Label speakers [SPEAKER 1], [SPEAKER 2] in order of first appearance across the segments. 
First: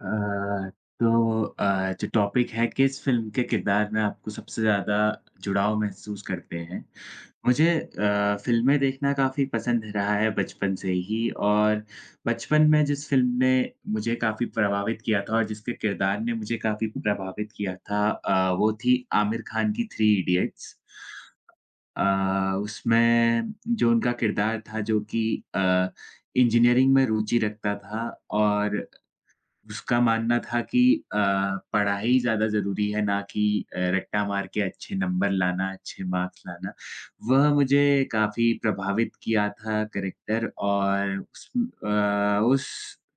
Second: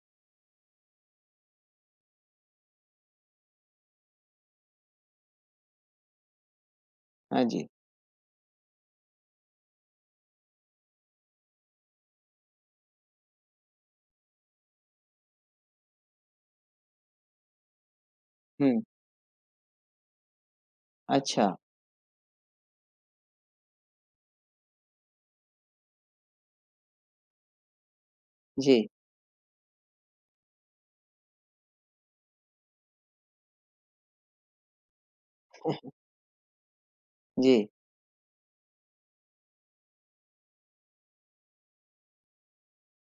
[SPEAKER 1] अ, तो अ, जो टॉपिक है किस फ़िल्म के किरदार में आपको सबसे ज़्यादा जुड़ाव महसूस करते हैं?
[SPEAKER 2] हाँ जी।
[SPEAKER 1] मुझे फ़िल्में देखना काफ़ी पसंद रहा है बचपन से ही और बचपन में जिस फ़िल्म ने मुझे काफ़ी प्रभावित किया था और जिसके किरदार ने मुझे काफ़ी प्रभावित किया था वो
[SPEAKER 2] हुँ,
[SPEAKER 1] थी आमिर खान की थ्री इडियट्स।
[SPEAKER 2] अच्छा।
[SPEAKER 1] उसमें जो उनका किरदार था जो कि अ, इंजीनियरिंग में रुचि रखता था और
[SPEAKER 2] जी,
[SPEAKER 1] उसका मानना था कि अ, पढ़ाई ज़्यादा ज़रूरी है ना कि रट्टा मार के अच्छे नंबर लाना, अच्छे मार्क्स लाना। वह
[SPEAKER 2] जी।
[SPEAKER 1] मुझे काफ़ी प्रभावित किया था कैरेक्टर और उस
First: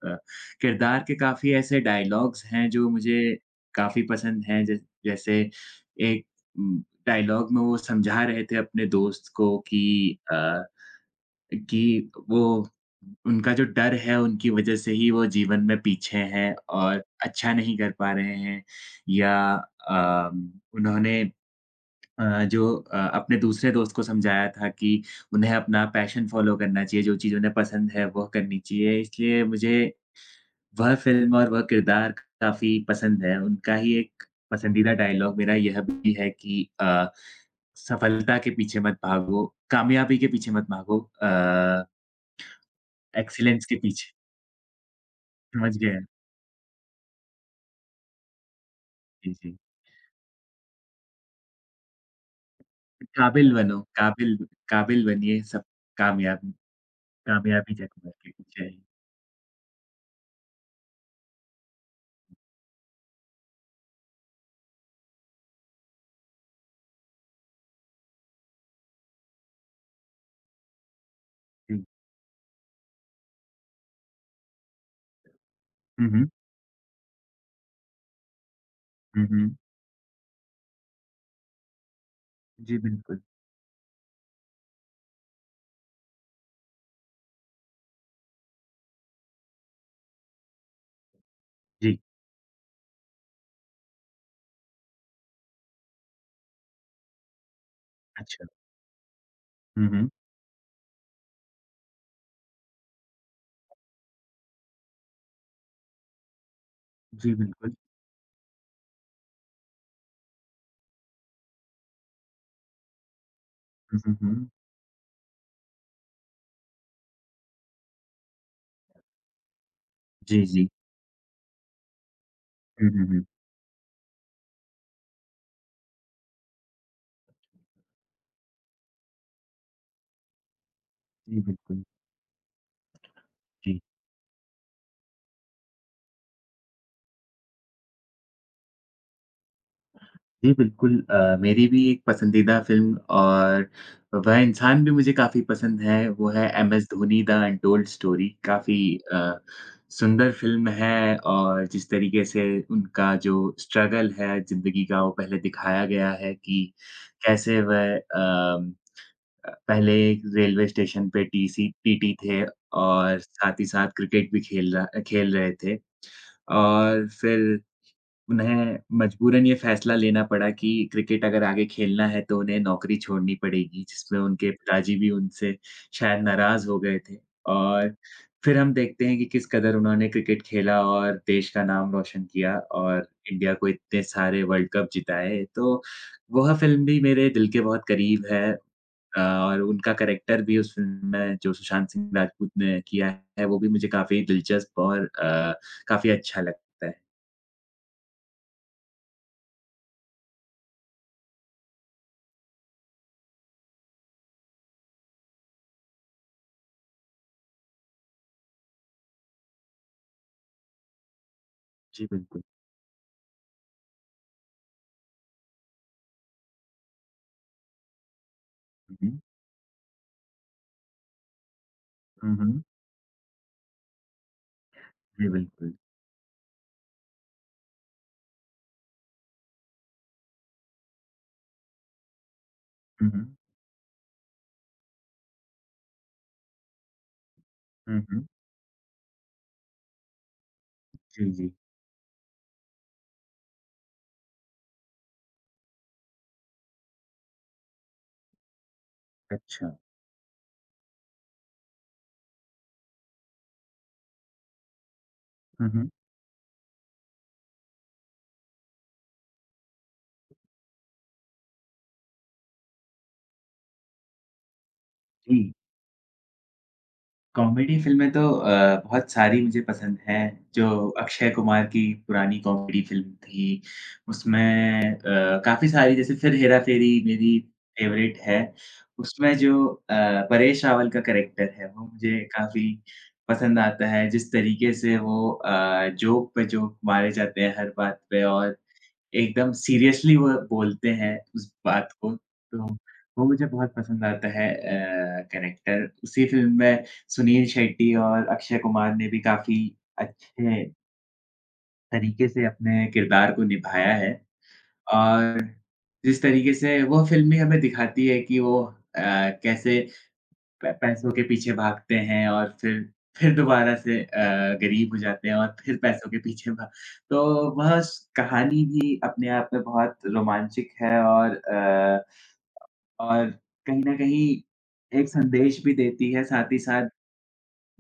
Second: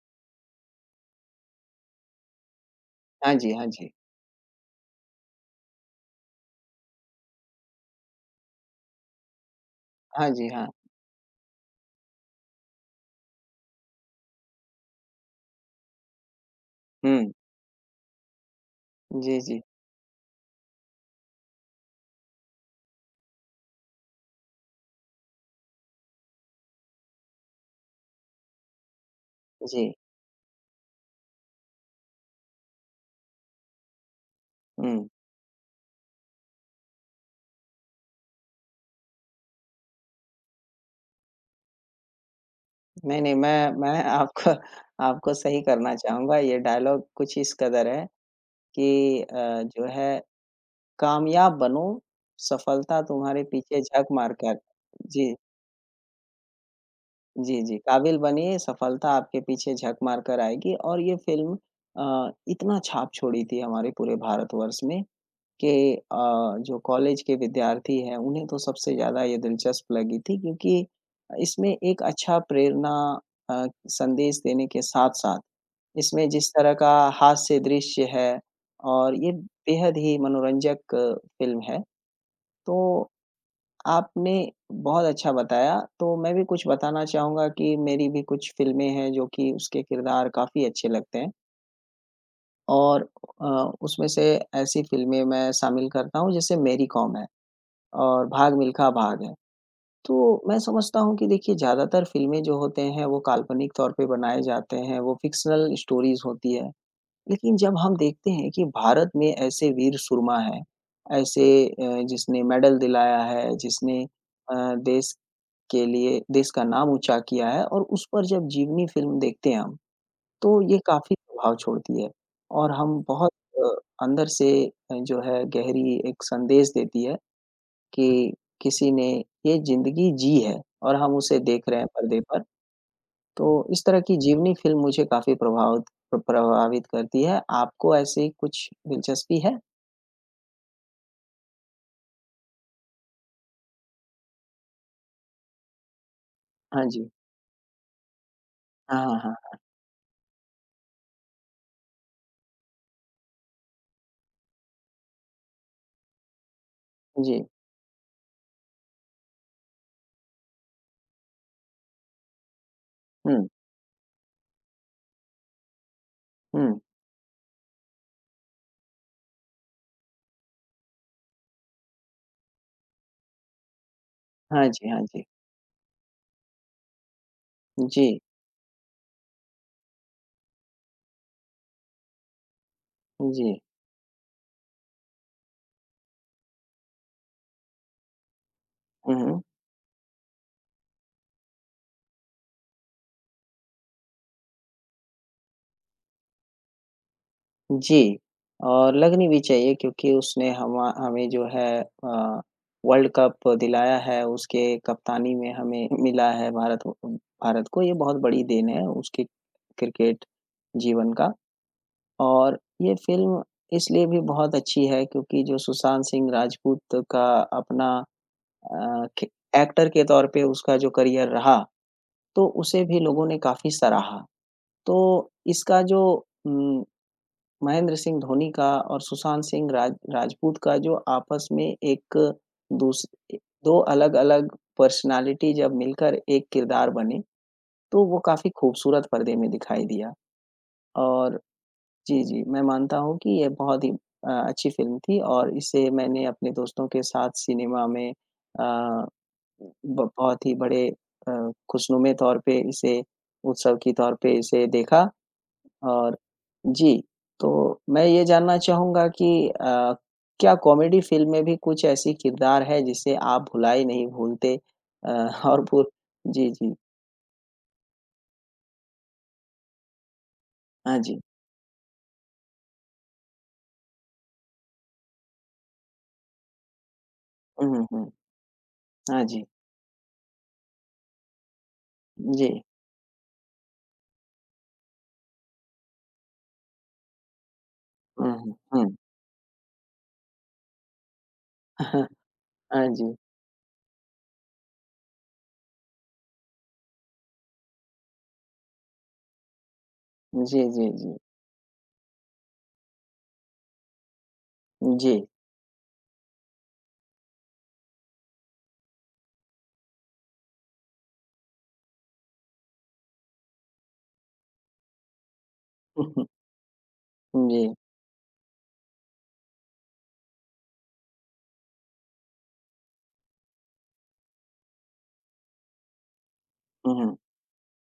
[SPEAKER 1] अ, किरदार के काफ़ी ऐसे डायलॉग्स हैं जो मुझे
[SPEAKER 2] हाँ जी, हाँ जी।
[SPEAKER 1] काफ़ी पसंद हैं। जै जैसे एक डायलॉग में वो समझा रहे थे अपने दोस्त को कि
[SPEAKER 2] हाँ
[SPEAKER 1] अ
[SPEAKER 2] जी, हाँ।
[SPEAKER 1] कि वो उनका जो डर है, उनकी वज़ह से ही वो जीवन में पीछे हैं और
[SPEAKER 2] हुँ।
[SPEAKER 1] अच्छा नहीं कर पा रहे हैं या
[SPEAKER 2] जी, जी,
[SPEAKER 1] उन्होंने अपने दूसरे दोस्त को समझाया था कि उन्हें अपना पैशन फ़ॉलो करना चाहिए, जो चीज़ उन्हें पसंद है, वह करनी चाहिए। इसलिए मुझे
[SPEAKER 2] जी।
[SPEAKER 1] वह फ़िल्म और वह किरदार काफ़ी पसंद है। उनका ही एक पसंदीदा
[SPEAKER 2] हुँ।
[SPEAKER 1] डायलॉग मेरा यह भी है कि "सफलता के पीछे मत भागो, कामयाबी के पीछे मत भागो
[SPEAKER 2] नहीं, नहीं
[SPEAKER 1] एक्सीलेंस
[SPEAKER 2] मैं
[SPEAKER 1] के
[SPEAKER 2] मैं
[SPEAKER 1] पीछे,
[SPEAKER 2] आपको आपको सही
[SPEAKER 1] समझ
[SPEAKER 2] करना
[SPEAKER 1] गया।
[SPEAKER 2] चाहूँगा। ये डायलॉग कुछ इस कदर है कि
[SPEAKER 1] जी, जी।
[SPEAKER 2] जो है कामयाब बनो, सफलता तुम्हारे
[SPEAKER 1] काबिल बनो,
[SPEAKER 2] पीछे झक मार
[SPEAKER 1] काबिल
[SPEAKER 2] कर।
[SPEAKER 1] काबिल
[SPEAKER 2] जी,
[SPEAKER 1] बनिए सब कामयाबी
[SPEAKER 2] जी,
[SPEAKER 1] कामयाबी
[SPEAKER 2] जी।
[SPEAKER 1] तक
[SPEAKER 2] काबिल
[SPEAKER 1] आपके
[SPEAKER 2] बनिए,
[SPEAKER 1] पीछे आएगी।
[SPEAKER 2] सफलता आपके पीछे झक मार कर आएगी और ये फ़िल्म इतना छाप छोड़ी थी हमारे पूरे भारतवर्ष में के जो कॉलेज के विद्यार्थी हैं, उन्हें तो सबसे ज़्यादा ये दिलचस्प लगी थी क्योंकि इसमें
[SPEAKER 1] जी।
[SPEAKER 2] एक अच्छा प्रेरणा संदेश देने के साथ-साथ
[SPEAKER 1] हुँ, हुँ।
[SPEAKER 2] इसमें जिस तरह का हास्य दृश्य है और
[SPEAKER 1] हुँ,
[SPEAKER 2] ये
[SPEAKER 1] हुँ।
[SPEAKER 2] बेहद ही मनोरंजक फ़िल्म है। तो
[SPEAKER 1] जी, बिल्कुल।
[SPEAKER 2] आपने बहुत अच्छा बताया, तो मैं भी कुछ बताना चाहूँगा कि मेरी भी कुछ फ़िल्में हैं जो कि उसके किरदार काफ़ी अच्छे लगते हैं
[SPEAKER 1] जी,
[SPEAKER 2] और उसमें से ऐसी फ़िल्में मैं शामिल करता हूँ जैसे मेरी कॉम है। और
[SPEAKER 1] अच्छा।
[SPEAKER 2] भाग मिल्खा भाग है।
[SPEAKER 1] हुँ, हुँ।
[SPEAKER 2] तो मैं समझता हूँ कि देखिए ज़्यादातर फ़िल्में जो होते हैं वो काल्पनिक तौर पे बनाए जाते हैं, वो फ़िक्शनल स्टोरीज़ होती है।
[SPEAKER 1] जी,
[SPEAKER 2] लेकिन
[SPEAKER 1] बिल्कुल।
[SPEAKER 2] जब हम देखते हैं कि भारत में ऐसे वीर सुरमा हैं, ऐसे जिसने मेडल दिलाया है,
[SPEAKER 1] हुँ,
[SPEAKER 2] जिसने
[SPEAKER 1] हुँ, हुँ।
[SPEAKER 2] देश के लिए देश का नाम ऊँचा किया है और उस पर जब जीवनी फ़िल्म देखते हैं हम,
[SPEAKER 1] जी,
[SPEAKER 2] तो
[SPEAKER 1] जी।
[SPEAKER 2] ये काफ़ी प्रभाव छोड़ती है और
[SPEAKER 1] हुँ,
[SPEAKER 2] हम
[SPEAKER 1] हुँ, हुँ।
[SPEAKER 2] बहुत अ, अंदर से जो है गहरी एक संदेश देती है। कि किसी ने ये ज़िंदगी जी है और हम उसे
[SPEAKER 1] जी,
[SPEAKER 2] देख रहे
[SPEAKER 1] बिल्कुल।
[SPEAKER 2] हैं पर्दे पर। तो
[SPEAKER 1] जी।
[SPEAKER 2] इस तरह की जीवनी फ़िल्म मुझे काफ़ी प्रभावित करती है। आपको ऐसे ही कुछ दिलचस्पी है?
[SPEAKER 1] जी, बिल्कुल, मेरी भी एक पसंदीदा फ़िल्म और वह इंसान भी मुझे काफ़ी पसंद है, वो है एम
[SPEAKER 2] हाँ
[SPEAKER 1] एस
[SPEAKER 2] जी।
[SPEAKER 1] Dhoni the untold story. काफ़ी
[SPEAKER 2] हाँ, हाँ,
[SPEAKER 1] अ,
[SPEAKER 2] हाँ।
[SPEAKER 1] सुंदर फ़िल्म है और जिस तरीके से उनका जो स्ट्रगल है ज़िंदगी का वो पहले दिखाया गया है कि
[SPEAKER 2] जी।
[SPEAKER 1] कैसे वह पहले एक रेलवे स्टेशन पे टीसी पीटी थे और
[SPEAKER 2] हुँ,
[SPEAKER 1] साथ ही साथ क्रिकेट भी खेल रहे थे
[SPEAKER 2] हुँ।
[SPEAKER 1] और फिर उन्हें मजबूरन ये फैसला लेना पड़ा कि क्रिकेट अगर आगे खेलना है तो उन्हें नौकरी छोड़नी पड़ेगी, जिसमें उनके
[SPEAKER 2] हाँ जी,
[SPEAKER 1] पिताजी
[SPEAKER 2] हाँ
[SPEAKER 1] भी
[SPEAKER 2] जी।
[SPEAKER 1] उनसे शायद नाराज़ हो गए थे। और
[SPEAKER 2] जी,
[SPEAKER 1] फिर हम देखते हैं कि किस कदर उन्होंने क्रिकेट खेला और देश का नाम रोशन किया और इंडिया
[SPEAKER 2] जी।
[SPEAKER 1] को इतने सारे वर्ल्ड कप जिताए। तो वह फ़िल्म भी मेरे दिल के बहुत करीब है
[SPEAKER 2] हुँ, हुँ।
[SPEAKER 1] और उनका कैरेक्टर भी उस फ़िल्म में जो सुशांत सिंह राजपूत ने किया है, वो भी मुझे काफ़ी दिलचस्प और काफ़ी अच्छा लगता है।
[SPEAKER 2] जी, और लगनी भी चाहिए क्योंकि उसने हमा हमें जो है अ, वर्ल्ड कप दिलाया है, उसके कप्तानी में हमें मिला है भारत को। भारत को ये बहुत बड़ी देन है उसके क्रिकेट जीवन का।
[SPEAKER 1] जी, बिल्कुल।
[SPEAKER 2] और ये फ़िल्म इसलिए भी बहुत अच्छी है क्योंकि जो सुशांत सिंह राजपूत का अपना अ,
[SPEAKER 1] हुँ,
[SPEAKER 2] खे एक्टर के तौर पे उसका जो करियर रहा,
[SPEAKER 1] हुँ, हुँ,
[SPEAKER 2] तो
[SPEAKER 1] हुँ।
[SPEAKER 2] उसे भी लोगों ने काफ़ी सराहा। तो
[SPEAKER 1] जी, बिल्कुल।
[SPEAKER 2] इसका जो उम, महेंद्र सिंह धोनी का और सुशांत सिंह राजपूत का जो आपस में एक दूस
[SPEAKER 1] हुँ, हुँ,
[SPEAKER 2] 2 अलग-अलग पर्सनैलिटी जब मिलकर एक किरदार बने,
[SPEAKER 1] हुँ,
[SPEAKER 2] तो वो
[SPEAKER 1] हुँ।
[SPEAKER 2] काफ़ी खूबसूरत पर्दे में दिखाई दिया।
[SPEAKER 1] जी,
[SPEAKER 2] और
[SPEAKER 1] जी।
[SPEAKER 2] जी, जी, मैं मानता हूँ कि ये बहुत ही अच्छी फ़िल्म थी और इसे मैंने अपने दोस्तों के साथ सिनेमा में अ,
[SPEAKER 1] अच्छा।
[SPEAKER 2] ब बहुत ही बड़े अ, खुशनुमे तौर पे इसे उत्सव के तौर पे इसे देखा।
[SPEAKER 1] हुँ, हुँ।
[SPEAKER 2] और जी, तो मैं ये जानना चाहूँगा कि क्या कॉमेडी फ़िल्म में भी कुछ ऐसी किरदार है जिसे आप भुला ही नहीं भूलते? अ,
[SPEAKER 1] जी,
[SPEAKER 2] और भू जी, जी।
[SPEAKER 1] कॉमेडी फ़िल्में तो बहुत सारी मुझे पसंद हैं। जो
[SPEAKER 2] हाँ जी।
[SPEAKER 1] अक्षय कुमार की पुरानी कॉमेडी फ़िल्म थी, उसमें काफ़ी सारी जैसे फिर हेरा-फेरी मेरी
[SPEAKER 2] हुँ, हुँ, हुँ।
[SPEAKER 1] फ़ेवरेट है।
[SPEAKER 2] हाँ
[SPEAKER 1] उसमें
[SPEAKER 2] जी।
[SPEAKER 1] जो परेश रावल का कैरेक्टर है, वो मुझे
[SPEAKER 2] जी।
[SPEAKER 1] काफ़ी पसंद आता है। जिस तरीके से वो जोक पे जोक मारे जाते हैं हर बात पे
[SPEAKER 2] हुँ, हुँ,
[SPEAKER 1] और
[SPEAKER 2] हुँ।
[SPEAKER 1] एकदम सीरियसली वो बोलते हैं उस बात को, तो
[SPEAKER 2] हाँ जी।
[SPEAKER 1] वो मुझे बहुत पसंद आता है कैरेक्टर। उसी फ़िल्म में सुनील शेट्टी और अक्षय कुमार ने भी काफ़ी
[SPEAKER 2] जी,
[SPEAKER 1] अच्छे
[SPEAKER 2] जी, जी।
[SPEAKER 1] तरीके से अपने किरदार को निभाया है
[SPEAKER 2] जी।
[SPEAKER 1] और जिस तरीके से वो फ़िल्म भी हमें दिखाती है कि वो अ, कैसे पै पैसों के पीछे भागते हैं और फिर दोबारा से गरीब हो जाते हैं और फिर पैसों के पीछे भा
[SPEAKER 2] जी। हुँ, हुँ।
[SPEAKER 1] तो
[SPEAKER 2] जी।
[SPEAKER 1] वह स कहानी भी अपने आप में बहुत रोमांचिक है और और कहीं न कहीं एक संदेश भी देती है, साथ ही साथ
[SPEAKER 2] हुँ, हुँ।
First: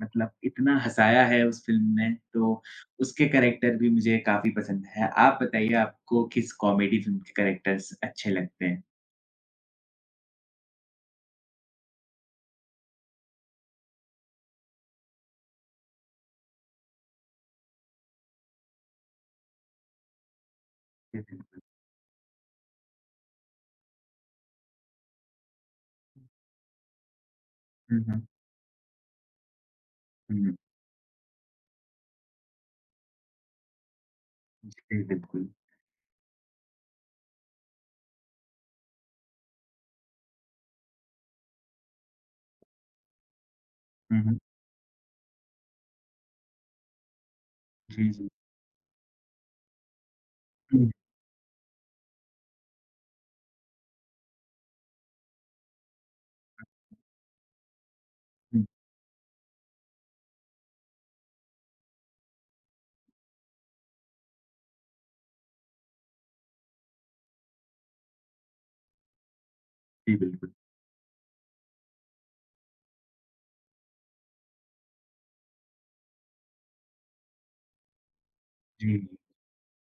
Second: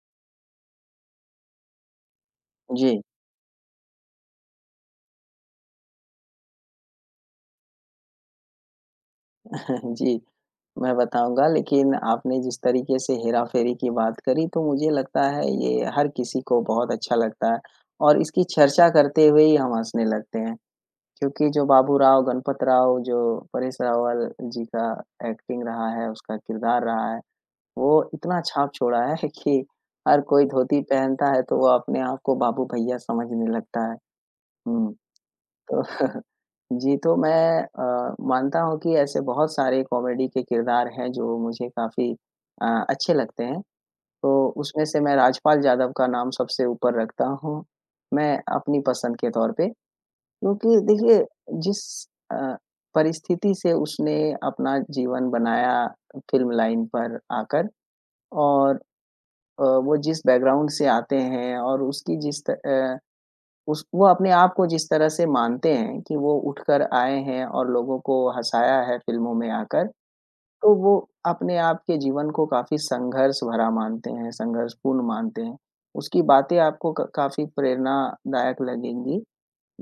[SPEAKER 1] मतलब इतना हँसाया है उस फ़िल्म ने, तो उसके कैरेक्टर भी मुझे काफ़ी पसंद है। आप बताइए आपको किस कॉमेडी फ़िल्म के कैरेक्टर्स अच्छे लगते हैं?
[SPEAKER 2] जी। जी। मैं बताऊँगा, लेकिन आपने जिस तरीके से हेरा-फेरी की बात करी, तो मुझे लगता है ये हर किसी को बहुत अच्छा लगता है और इसकी चर्चा करते हुए ही हम हँसने लगते हैं।
[SPEAKER 1] जी,
[SPEAKER 2] क्योंकि
[SPEAKER 1] बिल्कुल।
[SPEAKER 2] जो बाबू राव, गणपत राव, जो परेश रावल जी का एक्टिंग रहा है, उसका किरदार रहा है,
[SPEAKER 1] हुँ,
[SPEAKER 2] वो
[SPEAKER 1] हुँ।
[SPEAKER 2] इतना छाप छोड़ा है कि हर कोई
[SPEAKER 1] हुँ,
[SPEAKER 2] धोती पहनता है, तो वो अपने आप को बाबू भैया समझने लगता है। हुँ।
[SPEAKER 1] जी, बिल्कुल।
[SPEAKER 2] तो जी, तो मैं मानता हूँ कि ऐसे बहुत सारे कॉमेडी के किरदार हैं जो मुझे काफ़ी अच्छे लगते हैं।
[SPEAKER 1] हुँ,
[SPEAKER 2] तो
[SPEAKER 1] हुँ।
[SPEAKER 2] उसमें से मैं राजपाल यादव का नाम सबसे ऊपर रखता हूँ,
[SPEAKER 1] जी, जी।
[SPEAKER 2] मैं अपनी पसंद के तौर पे। क्योंकि
[SPEAKER 1] हुँ,
[SPEAKER 2] देखिए जिस अ, परिस्थिति से उसने अपना जीवन बनाया फ़िल्म लाइन पर आकर
[SPEAKER 1] हुँ।
[SPEAKER 2] और वो जिस बैकग्राउंड से आते हैं और उसकी उस वो अपने आप को जिस तरह से मानते हैं कि वो उठकर आए हैं और लोगों को हँसाया है फ़िल्मों में आकर,
[SPEAKER 1] जी, बिल्कुल।
[SPEAKER 2] तो वो अपने आप के जीवन को काफ़ी संघर्ष भरा मानते हैं, संघर्षपूर्ण मानते हैं। उसकी बातें आपको क काफ़ी प्रेरणादायक
[SPEAKER 1] जी,
[SPEAKER 2] लगेंगी,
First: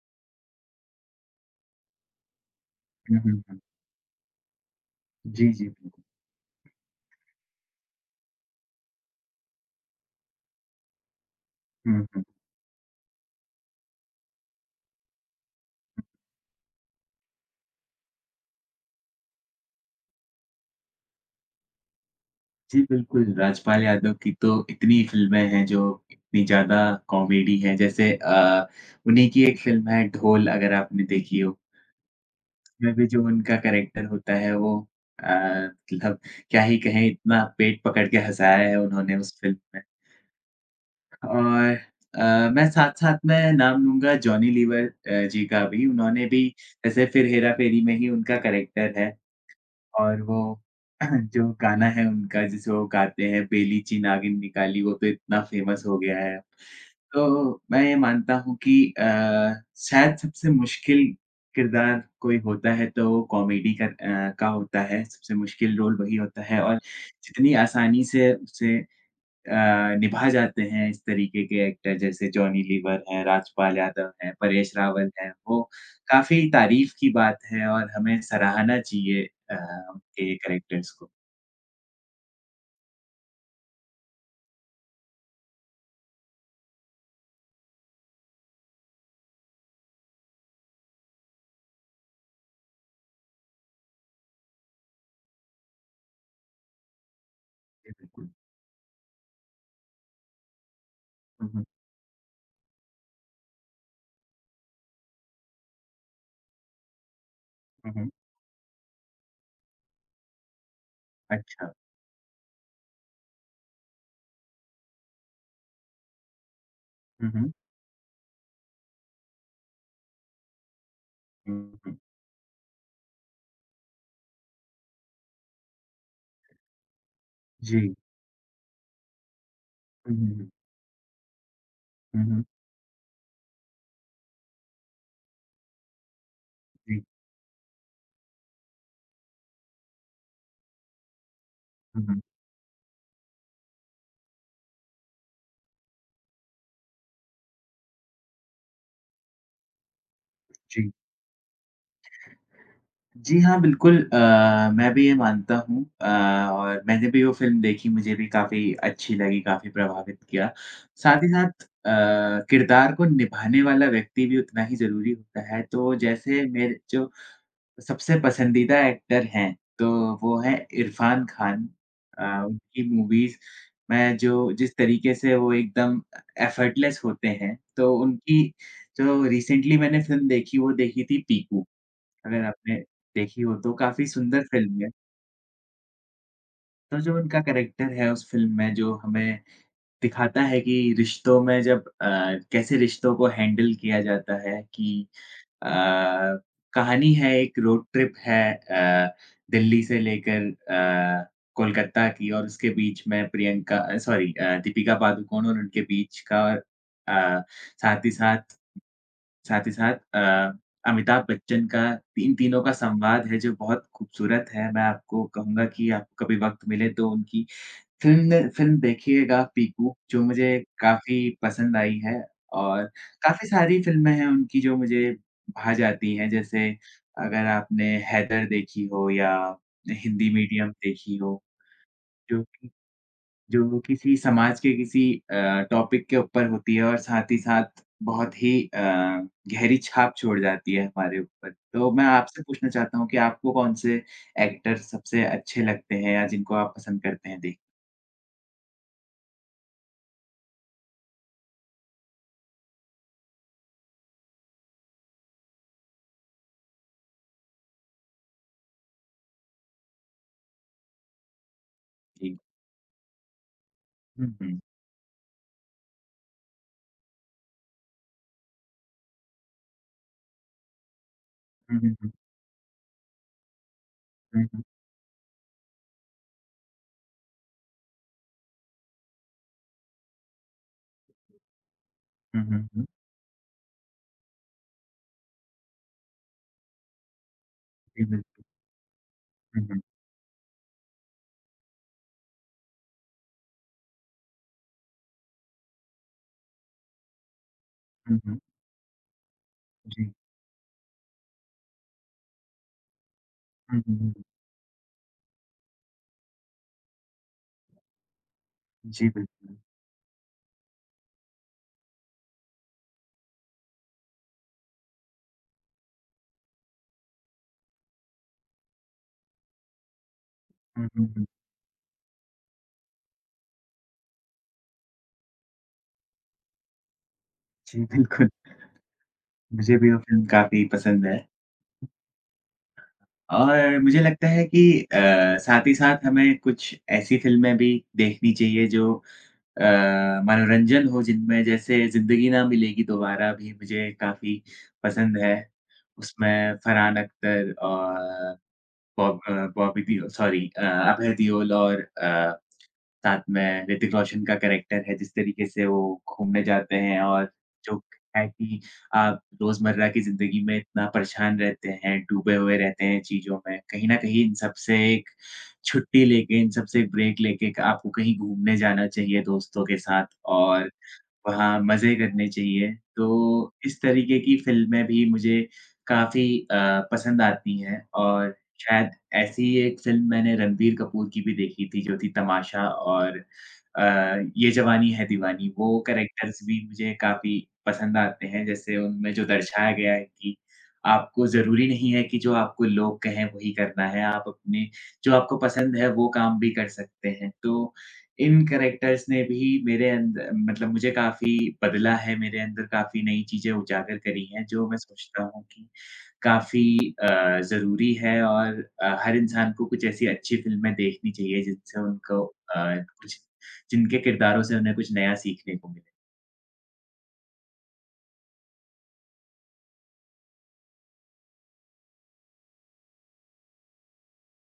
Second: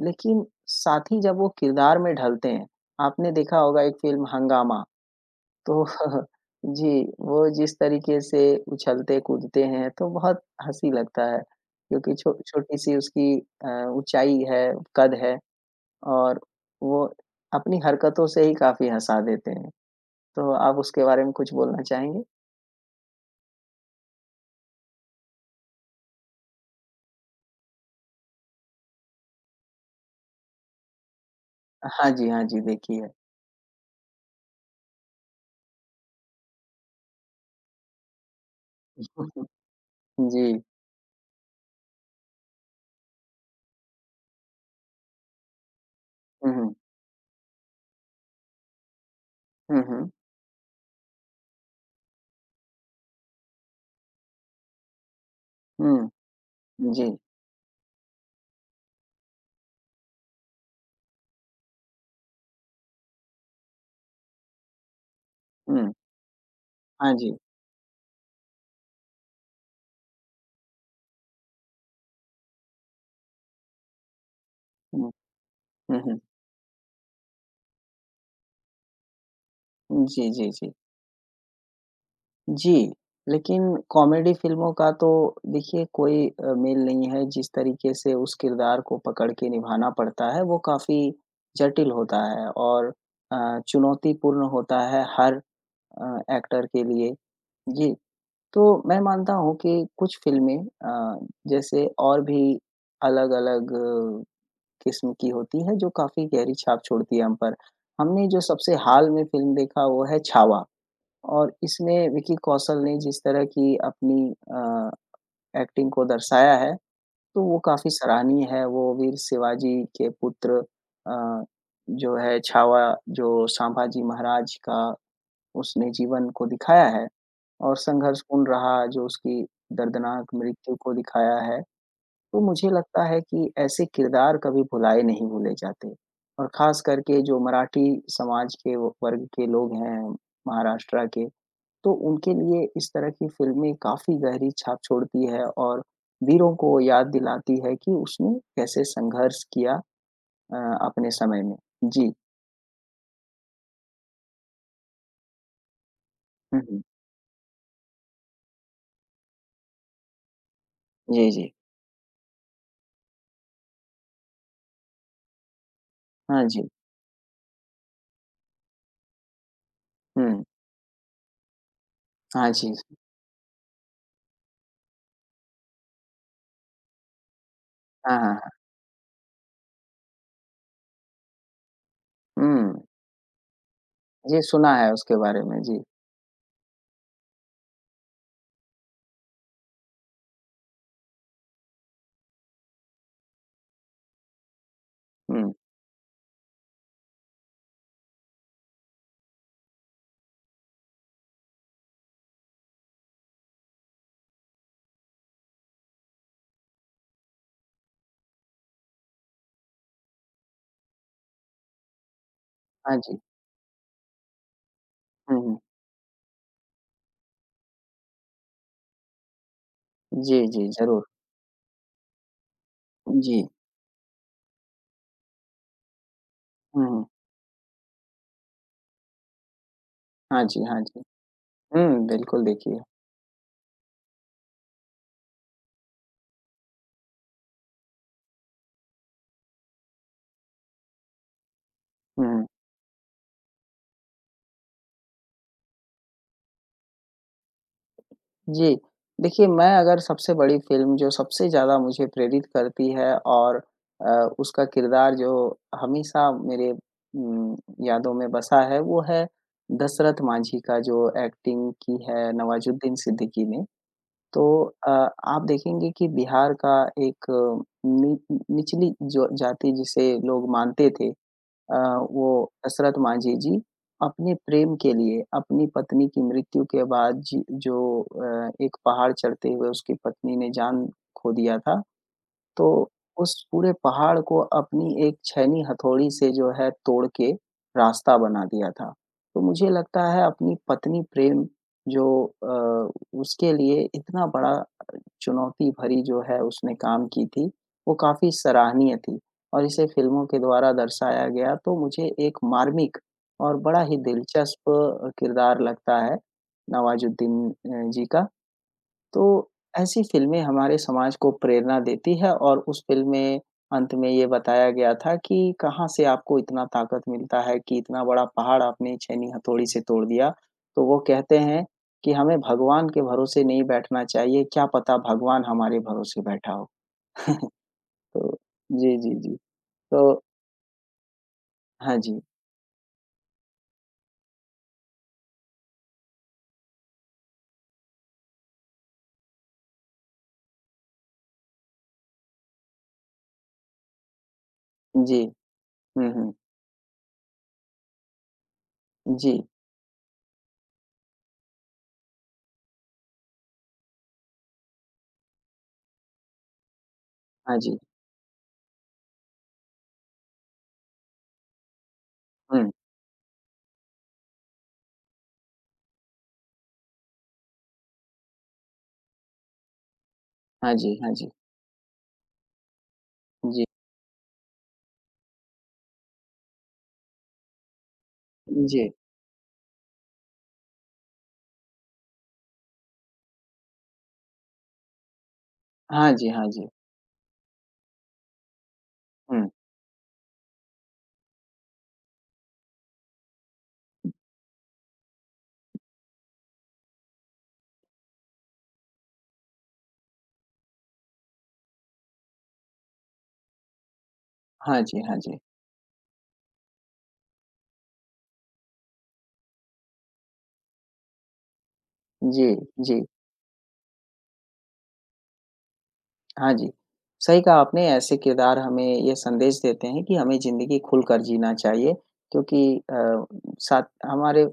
[SPEAKER 2] लेकिन साथ ही जब वो किरदार में ढलते हैं,
[SPEAKER 1] हुँ,
[SPEAKER 2] आपने
[SPEAKER 1] हुँ,
[SPEAKER 2] देखा
[SPEAKER 1] हुँ।
[SPEAKER 2] होगा एक फ़िल्म हंगामा।
[SPEAKER 1] जी, जी,
[SPEAKER 2] तो
[SPEAKER 1] बिल्कुल।
[SPEAKER 2] जी, वो जिस तरीके से उछलते-कूदते हैं तो बहुत हँसी लगता है,
[SPEAKER 1] हुँ,
[SPEAKER 2] क्योंकि
[SPEAKER 1] हुँ।
[SPEAKER 2] छो छोटी-सी उसकी अ, ऊँचाई है, कद है और वो अपनी हरकतों से ही काफ़ी हँसा देते हैं। तो आप उसके बारे में कुछ बोलना चाहेंगे?
[SPEAKER 1] जी, बिल्कुल, राजपाल यादव की तो इतनी फ़िल्में हैं जो इतनी ज़्यादा कॉमेडी हैं, जैसे उन्हीं की एक फ़िल्म है ढोल अगर आपने देखी हो,
[SPEAKER 2] हाँ जी, हाँ जी,
[SPEAKER 1] उसमें
[SPEAKER 2] देखी
[SPEAKER 1] भी
[SPEAKER 2] है।
[SPEAKER 1] जो उनका कैरेक्टर होता है वो अ, मतलब क्या ही कहें इतना पेट पकड़ के हँसाया है उन्होंने उस फ़िल्म में।
[SPEAKER 2] जी।
[SPEAKER 1] और मैं साथ-साथ में नाम लूँगा जॉनी लीवर जी का भी, उन्होंने भी
[SPEAKER 2] हुँ, हुँ।
[SPEAKER 1] जैसे फिर हेरा फेरी में ही उनका कैरेक्टर है।
[SPEAKER 2] हुँ, हुँ।
[SPEAKER 1] और वो जो गाना है उनका जिसे वो गाते हैं बेली ची नागिन निकाली वो तो इतना फ़ेमस हो गया है।
[SPEAKER 2] हुँ, जी।
[SPEAKER 1] तो मैं ये मानता हूँ कि शायद सबसे मुश्किल किरदार कोई होता है तो वो कॉमेडी का होता है, सबसे मुश्किल
[SPEAKER 2] हुँ।
[SPEAKER 1] रोल वही होता है और
[SPEAKER 2] हाँ जी।
[SPEAKER 1] जितनी आसानी से उसे अ, निभा जाते हैं इस तरीके के एक्टर जैसे जॉनी लीवर हैं, राजपाल यादव हैं, परेश
[SPEAKER 2] हुँ,
[SPEAKER 1] रावल हैं, वो
[SPEAKER 2] हुँ, हुँ।
[SPEAKER 1] काफ़ी तारीफ़ की बात है और हमें सराहना चाहिए अ,
[SPEAKER 2] जी,
[SPEAKER 1] उनके
[SPEAKER 2] जी, जी।
[SPEAKER 1] कैरेक्टर्स को।
[SPEAKER 2] जी, लेकिन कॉमेडी फ़िल्मों का तो देखिए कोई मेल नहीं है, जिस तरीके से उस किरदार को पकड़ के निभाना पड़ता है, वो काफ़ी जटिल होता है और चुनौतीपूर्ण होता है हर अ, एक्टर के लिए।
[SPEAKER 1] जी,
[SPEAKER 2] जी,
[SPEAKER 1] बिल्कुल।
[SPEAKER 2] तो मैं मानता हूँ कि कुछ फ़िल्में
[SPEAKER 1] हुँ, हुँ,
[SPEAKER 2] जैसे और भी अलग-अलग किस्म की होती है, जो काफ़ी गहरी छाप छोड़ती है हम पर।
[SPEAKER 1] हुँ, हुँ।
[SPEAKER 2] हमने जो सबसे हाल में फ़िल्म देखा, वो है छावा। और
[SPEAKER 1] अच्छा।
[SPEAKER 2] इसमें विकी कौशल ने जिस तरह की अपनी एक्टिंग को दर्शाया है,
[SPEAKER 1] हुँ,
[SPEAKER 2] तो
[SPEAKER 1] हुँ,
[SPEAKER 2] वो काफ़ी सराहनीय है। वो वीर शिवाजी के पुत्र अ,
[SPEAKER 1] हुँ, हुँ।
[SPEAKER 2] जो है छावा जो संभाजी महाराज का उसने जीवन को दिखाया है और
[SPEAKER 1] जी।
[SPEAKER 2] संघर्षपूर्ण रहा जो उसकी
[SPEAKER 1] हुँ, हुँ,
[SPEAKER 2] दर्दनाक
[SPEAKER 1] हुँ,
[SPEAKER 2] मृत्यु को दिखाया है।
[SPEAKER 1] हुँ,
[SPEAKER 2] तो
[SPEAKER 1] हुँ।
[SPEAKER 2] मुझे लगता है कि ऐसे किरदार कभी भुलाए नहीं भूले जाते और ख़ास
[SPEAKER 1] जी,
[SPEAKER 2] करके जो मराठी समाज के वो वर्ग के लोग हैं, महाराष्ट्र के तो
[SPEAKER 1] हुँ, हुँ,
[SPEAKER 2] उनके लिए इस तरह की फ़िल्में काफ़ी गहरी छाप छोड़ती है और वीरों को याद दिलाती है कि उसने कैसे संघर्ष किया अ,
[SPEAKER 1] जी।
[SPEAKER 2] अपने समय में। जी।
[SPEAKER 1] जी हाँ, बिल्कुल, मैं भी ये मानता हूँ,
[SPEAKER 2] हुँ, हुँ।
[SPEAKER 1] और मैंने भी वो फ़िल्म देखी, मुझे भी काफ़ी अच्छी लगी, काफ़ी प्रभावित किया। साथ ही
[SPEAKER 2] जी, जी।
[SPEAKER 1] साथ किरदार को निभाने वाला व्यक्ति भी उतना ही ज़रूरी होता है, तो जैसे
[SPEAKER 2] हाँ जी।
[SPEAKER 1] मेरे जो सबसे पसंदीदा एक्टर हैं, तो वो
[SPEAKER 2] हुँ।
[SPEAKER 1] हैं इरफ़ान खान।
[SPEAKER 2] हाँ जी।
[SPEAKER 1] उनकी मूवीज़ मैं जो जिस तरीके से वो एकदम एफर्टलेस होते हैं, तो
[SPEAKER 2] हाँ, हाँ,
[SPEAKER 1] उनकी
[SPEAKER 2] हाँ।
[SPEAKER 1] जो रिसेंटली मैंने फ़िल्म देखी, वो देखी थी पीकू। अगर आपने
[SPEAKER 2] हुँ,
[SPEAKER 1] देखी हो तो काफ़ी
[SPEAKER 2] जी
[SPEAKER 1] सुंदर
[SPEAKER 2] सुना
[SPEAKER 1] फ़िल्म है।
[SPEAKER 2] है उसके बारे में। जी।
[SPEAKER 1] तो जो उनका कैरेक्टर है उस फ़िल्म में जो हमें दिखाता है कि रिश्तों में कैसे रिश्तों को हैंडल किया जाता है कि
[SPEAKER 2] हुँ।
[SPEAKER 1] अ, कहानी है एक रोड ट्रिप है, दिल्ली से लेकर कोलकाता की और उसके बीच में Priyanka uh, sorry uh, Deepika Padukone और उनके बीच का और अ, साथ ही साथ साथ ही साथ अमिताभ बच्चन का इन तीनों का
[SPEAKER 2] हाँ जी।
[SPEAKER 1] संवाद है जो बहुत खूबसूरत है। मैं आपको
[SPEAKER 2] हुँ, हुँ।
[SPEAKER 1] कहूँगा कि आपको कभी वक़्त मिले तो उनकी फ़िल्म फ़िल्म देखिएगा पीकू जो
[SPEAKER 2] जी,
[SPEAKER 1] मुझे
[SPEAKER 2] जी, ज़रूर।
[SPEAKER 1] काफ़ी पसंद आई है और
[SPEAKER 2] जी।
[SPEAKER 1] काफ़ी सारी फ़िल्में हैं उनकी जो मुझे भा जाती हैं। जैसे
[SPEAKER 2] हुँ, हुँ।
[SPEAKER 1] अगर आपने हैदर देखी हो या हिंदी
[SPEAKER 2] हाँ जी,
[SPEAKER 1] मीडियम
[SPEAKER 2] हाँ जी।
[SPEAKER 1] देखी हो
[SPEAKER 2] हुँ, बिल्कुल
[SPEAKER 1] जो
[SPEAKER 2] देखी है।
[SPEAKER 1] जो किसी समाज के किसी टॉपिक के ऊपर होती है और साथ ही साथ बहुत ही गहरी छाप छोड़ जाती है हमारे ऊपर। तो मैं आपसे
[SPEAKER 2] हुँ।
[SPEAKER 1] पूछना चाहता हूँ कि आपको कौन से एक्टर सबसे अच्छे लगते हैं या जिनको आप पसंद करते हैं देख
[SPEAKER 2] जी। देखिए, मैं अगर सबसे बड़ी फ़िल्म जो सबसे ज़्यादा मुझे प्रेरित करती है और अ, उसका किरदार जो हमेशा मेरे उम, यादों में बसा है, वो है दशरथ मांझी का जो एक्टिंग की है
[SPEAKER 1] जी।
[SPEAKER 2] नवाज़ुद्दीन सिद्दीकी ने।
[SPEAKER 1] हुँ,
[SPEAKER 2] तो
[SPEAKER 1] हुँ।
[SPEAKER 2] अ, आप देखेंगे कि बिहार का एक अ, नि निचली जो जाति जिसे लोग मानते थे अ,
[SPEAKER 1] हुँ, हुँ, हुँ।
[SPEAKER 2] वो हसरत मांझी जी अपने
[SPEAKER 1] हुँ, हुँ।
[SPEAKER 2] प्रेम के लिए अपनी पत्नी की मृत्यु के बाद जी जो एक पहाड़ चढ़ते हुए उसकी पत्नी ने जान खो दिया था,
[SPEAKER 1] हुँ, हुँ, हुँ।
[SPEAKER 2] तो उस पूरे पहाड़ को अपनी एक छैनी हथौड़ी से जो है तोड़ के
[SPEAKER 1] जी,
[SPEAKER 2] रास्ता
[SPEAKER 1] बिल
[SPEAKER 2] बना दिया था। तो
[SPEAKER 1] हुँ,
[SPEAKER 2] मुझे
[SPEAKER 1] हुँ।
[SPEAKER 2] लगता है अपनी पत्नी प्रेम जो उसके लिए इतना बड़ा चुनौती भरी जो है उसने काम की थी, वो
[SPEAKER 1] हुँ,
[SPEAKER 2] काफ़ी
[SPEAKER 1] हुँ।
[SPEAKER 2] सराहनीय थी और इसे
[SPEAKER 1] जी।
[SPEAKER 2] फ़िल्मों के द्वारा दर्शाया गया तो मुझे एक मार्मिक और बड़ा
[SPEAKER 1] हुँ,
[SPEAKER 2] ही
[SPEAKER 1] हुँ, हुँ।
[SPEAKER 2] दिलचस्प किरदार लगता है नवाज़ुद्दीन जी का।
[SPEAKER 1] जी,
[SPEAKER 2] तो
[SPEAKER 1] बिल्कुल।
[SPEAKER 2] ऐसी फ़िल्में हमारे समाज को प्रेरणा देती है और उस फ़िल्म में अंत में ये बताया गया था कि कहाँ से आपको इतना ताकत मिलता है कि इतना बड़ा पहाड़ आपने छैनी हथौड़ी से तोड़ दिया। तो
[SPEAKER 1] हुँ,
[SPEAKER 2] वो
[SPEAKER 1] हुँ, हुँ।
[SPEAKER 2] कहते हैं कि हमें भगवान के भरोसे नहीं बैठना चाहिए, क्या पता भगवान हमारे भरोसे बैठा हो।
[SPEAKER 1] जी,
[SPEAKER 2] तो
[SPEAKER 1] बिल्कुल।
[SPEAKER 2] जी, जी, जी।
[SPEAKER 1] मुझे भी वो
[SPEAKER 2] तो
[SPEAKER 1] फ़िल्म काफ़ी पसंद है।
[SPEAKER 2] हाँ जी।
[SPEAKER 1] और मुझे लगता है कि साथ ही साथ हमें कुछ ऐसी फ़िल्में भी देखनी चाहिए जो अ, मनोरंजन हो जिनमें जैसे ज़िंदगी ना मिलेगी दोबारा भी मुझे काफ़ी पसंद
[SPEAKER 2] जी।
[SPEAKER 1] है।
[SPEAKER 2] हुँ, हुँ।
[SPEAKER 1] उसमें फरहान अख्तर और बॉब अ,
[SPEAKER 2] जी।
[SPEAKER 1] बॉबी देओल सॉरी अ, अभय देओल और साथ में ऋतिक रोशन का कैरेक्टर है, जिस तरीके से वो घूमने जाते हैं और
[SPEAKER 2] हाँ जी।
[SPEAKER 1] जो है कि आप रोज़मर्रा की ज़िंदगी में इतना परेशान रहते हैं, डूबे हुए
[SPEAKER 2] हुँ।
[SPEAKER 1] रहते हैं चीज़ों में, कहीं न कहीं इन सब से एक छुट्टी लेके, इन सब से एक ब्रेक लेके क आपको कहीं घूमने जाना चाहिए दोस्तों के साथ और
[SPEAKER 2] हाँ जी, हाँ जी।
[SPEAKER 1] वहाँ मज़े करने चाहिए। तो
[SPEAKER 2] जी।
[SPEAKER 1] इस तरीके की फ़िल्में भी मुझे काफ़ी पसंद आती हैं और
[SPEAKER 2] जी।
[SPEAKER 1] शायद ऐसी ही एक फ़िल्म मैंने रणबीर कपूर की भी देखी थी जो थी तमाशा और अ, ये जवानी है दीवानी। वो
[SPEAKER 2] हाँ जी,
[SPEAKER 1] कैरेक्टर्स
[SPEAKER 2] हाँ
[SPEAKER 1] भी
[SPEAKER 2] जी।
[SPEAKER 1] मुझे काफ़ी पसंद आते हैं, जैसे उनमें जो
[SPEAKER 2] हुँ।
[SPEAKER 1] दर्शाया गया है कि आपको ज़रूरी नहीं है कि जो आपको लोग कहें वही करना है। आप अपने जो आपको पसंद है वो काम भी कर सकते हैं। तो इन कैरेक्टर्स ने भी मेरे अंदर मतलब मुझे काफ़ी बदला है, मेरे अंदर काफ़ी नई चीज़ें उजागर करी हैं, जो मैं
[SPEAKER 2] हाँ जी, हाँ
[SPEAKER 1] सोचता
[SPEAKER 2] जी।
[SPEAKER 1] हूँ कि काफ़ी ज़रूरी है और हर इंसान को कुछ ऐसी अच्छी फ़िल्में देखनी चाहिए, जिनसे उनको
[SPEAKER 2] जी,
[SPEAKER 1] अ,
[SPEAKER 2] जी।
[SPEAKER 1] कुछ जिनके किरदारों से उन्हें कुछ नया सीखने को मिले।
[SPEAKER 2] हाँ जी, सही कहा आपने ऐसे किरदार हमें ये संदेश देते हैं कि हमें ज़िंदगी खुलकर जीना चाहिए क्योंकि अ, साथ हमारे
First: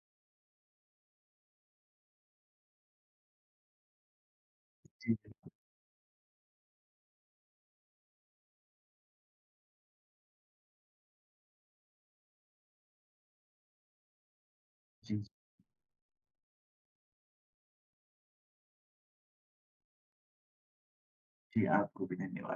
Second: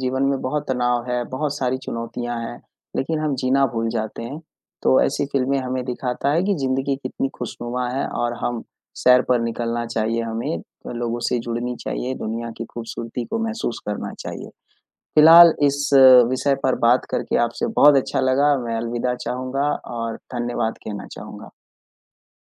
[SPEAKER 2] जीवन में बहुत तनाव है, बहुत सारी चुनौतियाँ हैं, लेकिन हम जीना भूल जाते हैं। तो
[SPEAKER 1] जी,
[SPEAKER 2] ऐसी
[SPEAKER 1] जी,
[SPEAKER 2] फ़िल्में हमें दिखाता है कि ज़िंदगी कितनी खुशनुमा है और हम सैर पर निकलना चाहिए हमें, लोगों से जुड़नी चाहिए, दुनिया की खूबसूरती को महसूस करना चाहिए।
[SPEAKER 1] जी,
[SPEAKER 2] फ़िलहाल इस विषय पर बात करके आपसे बहुत अच्छा लगा, मैं अलविदा चाहूँगा और धन्यवाद कहना चाहूँगा।
[SPEAKER 1] जी, आपको भी धन्यवाद।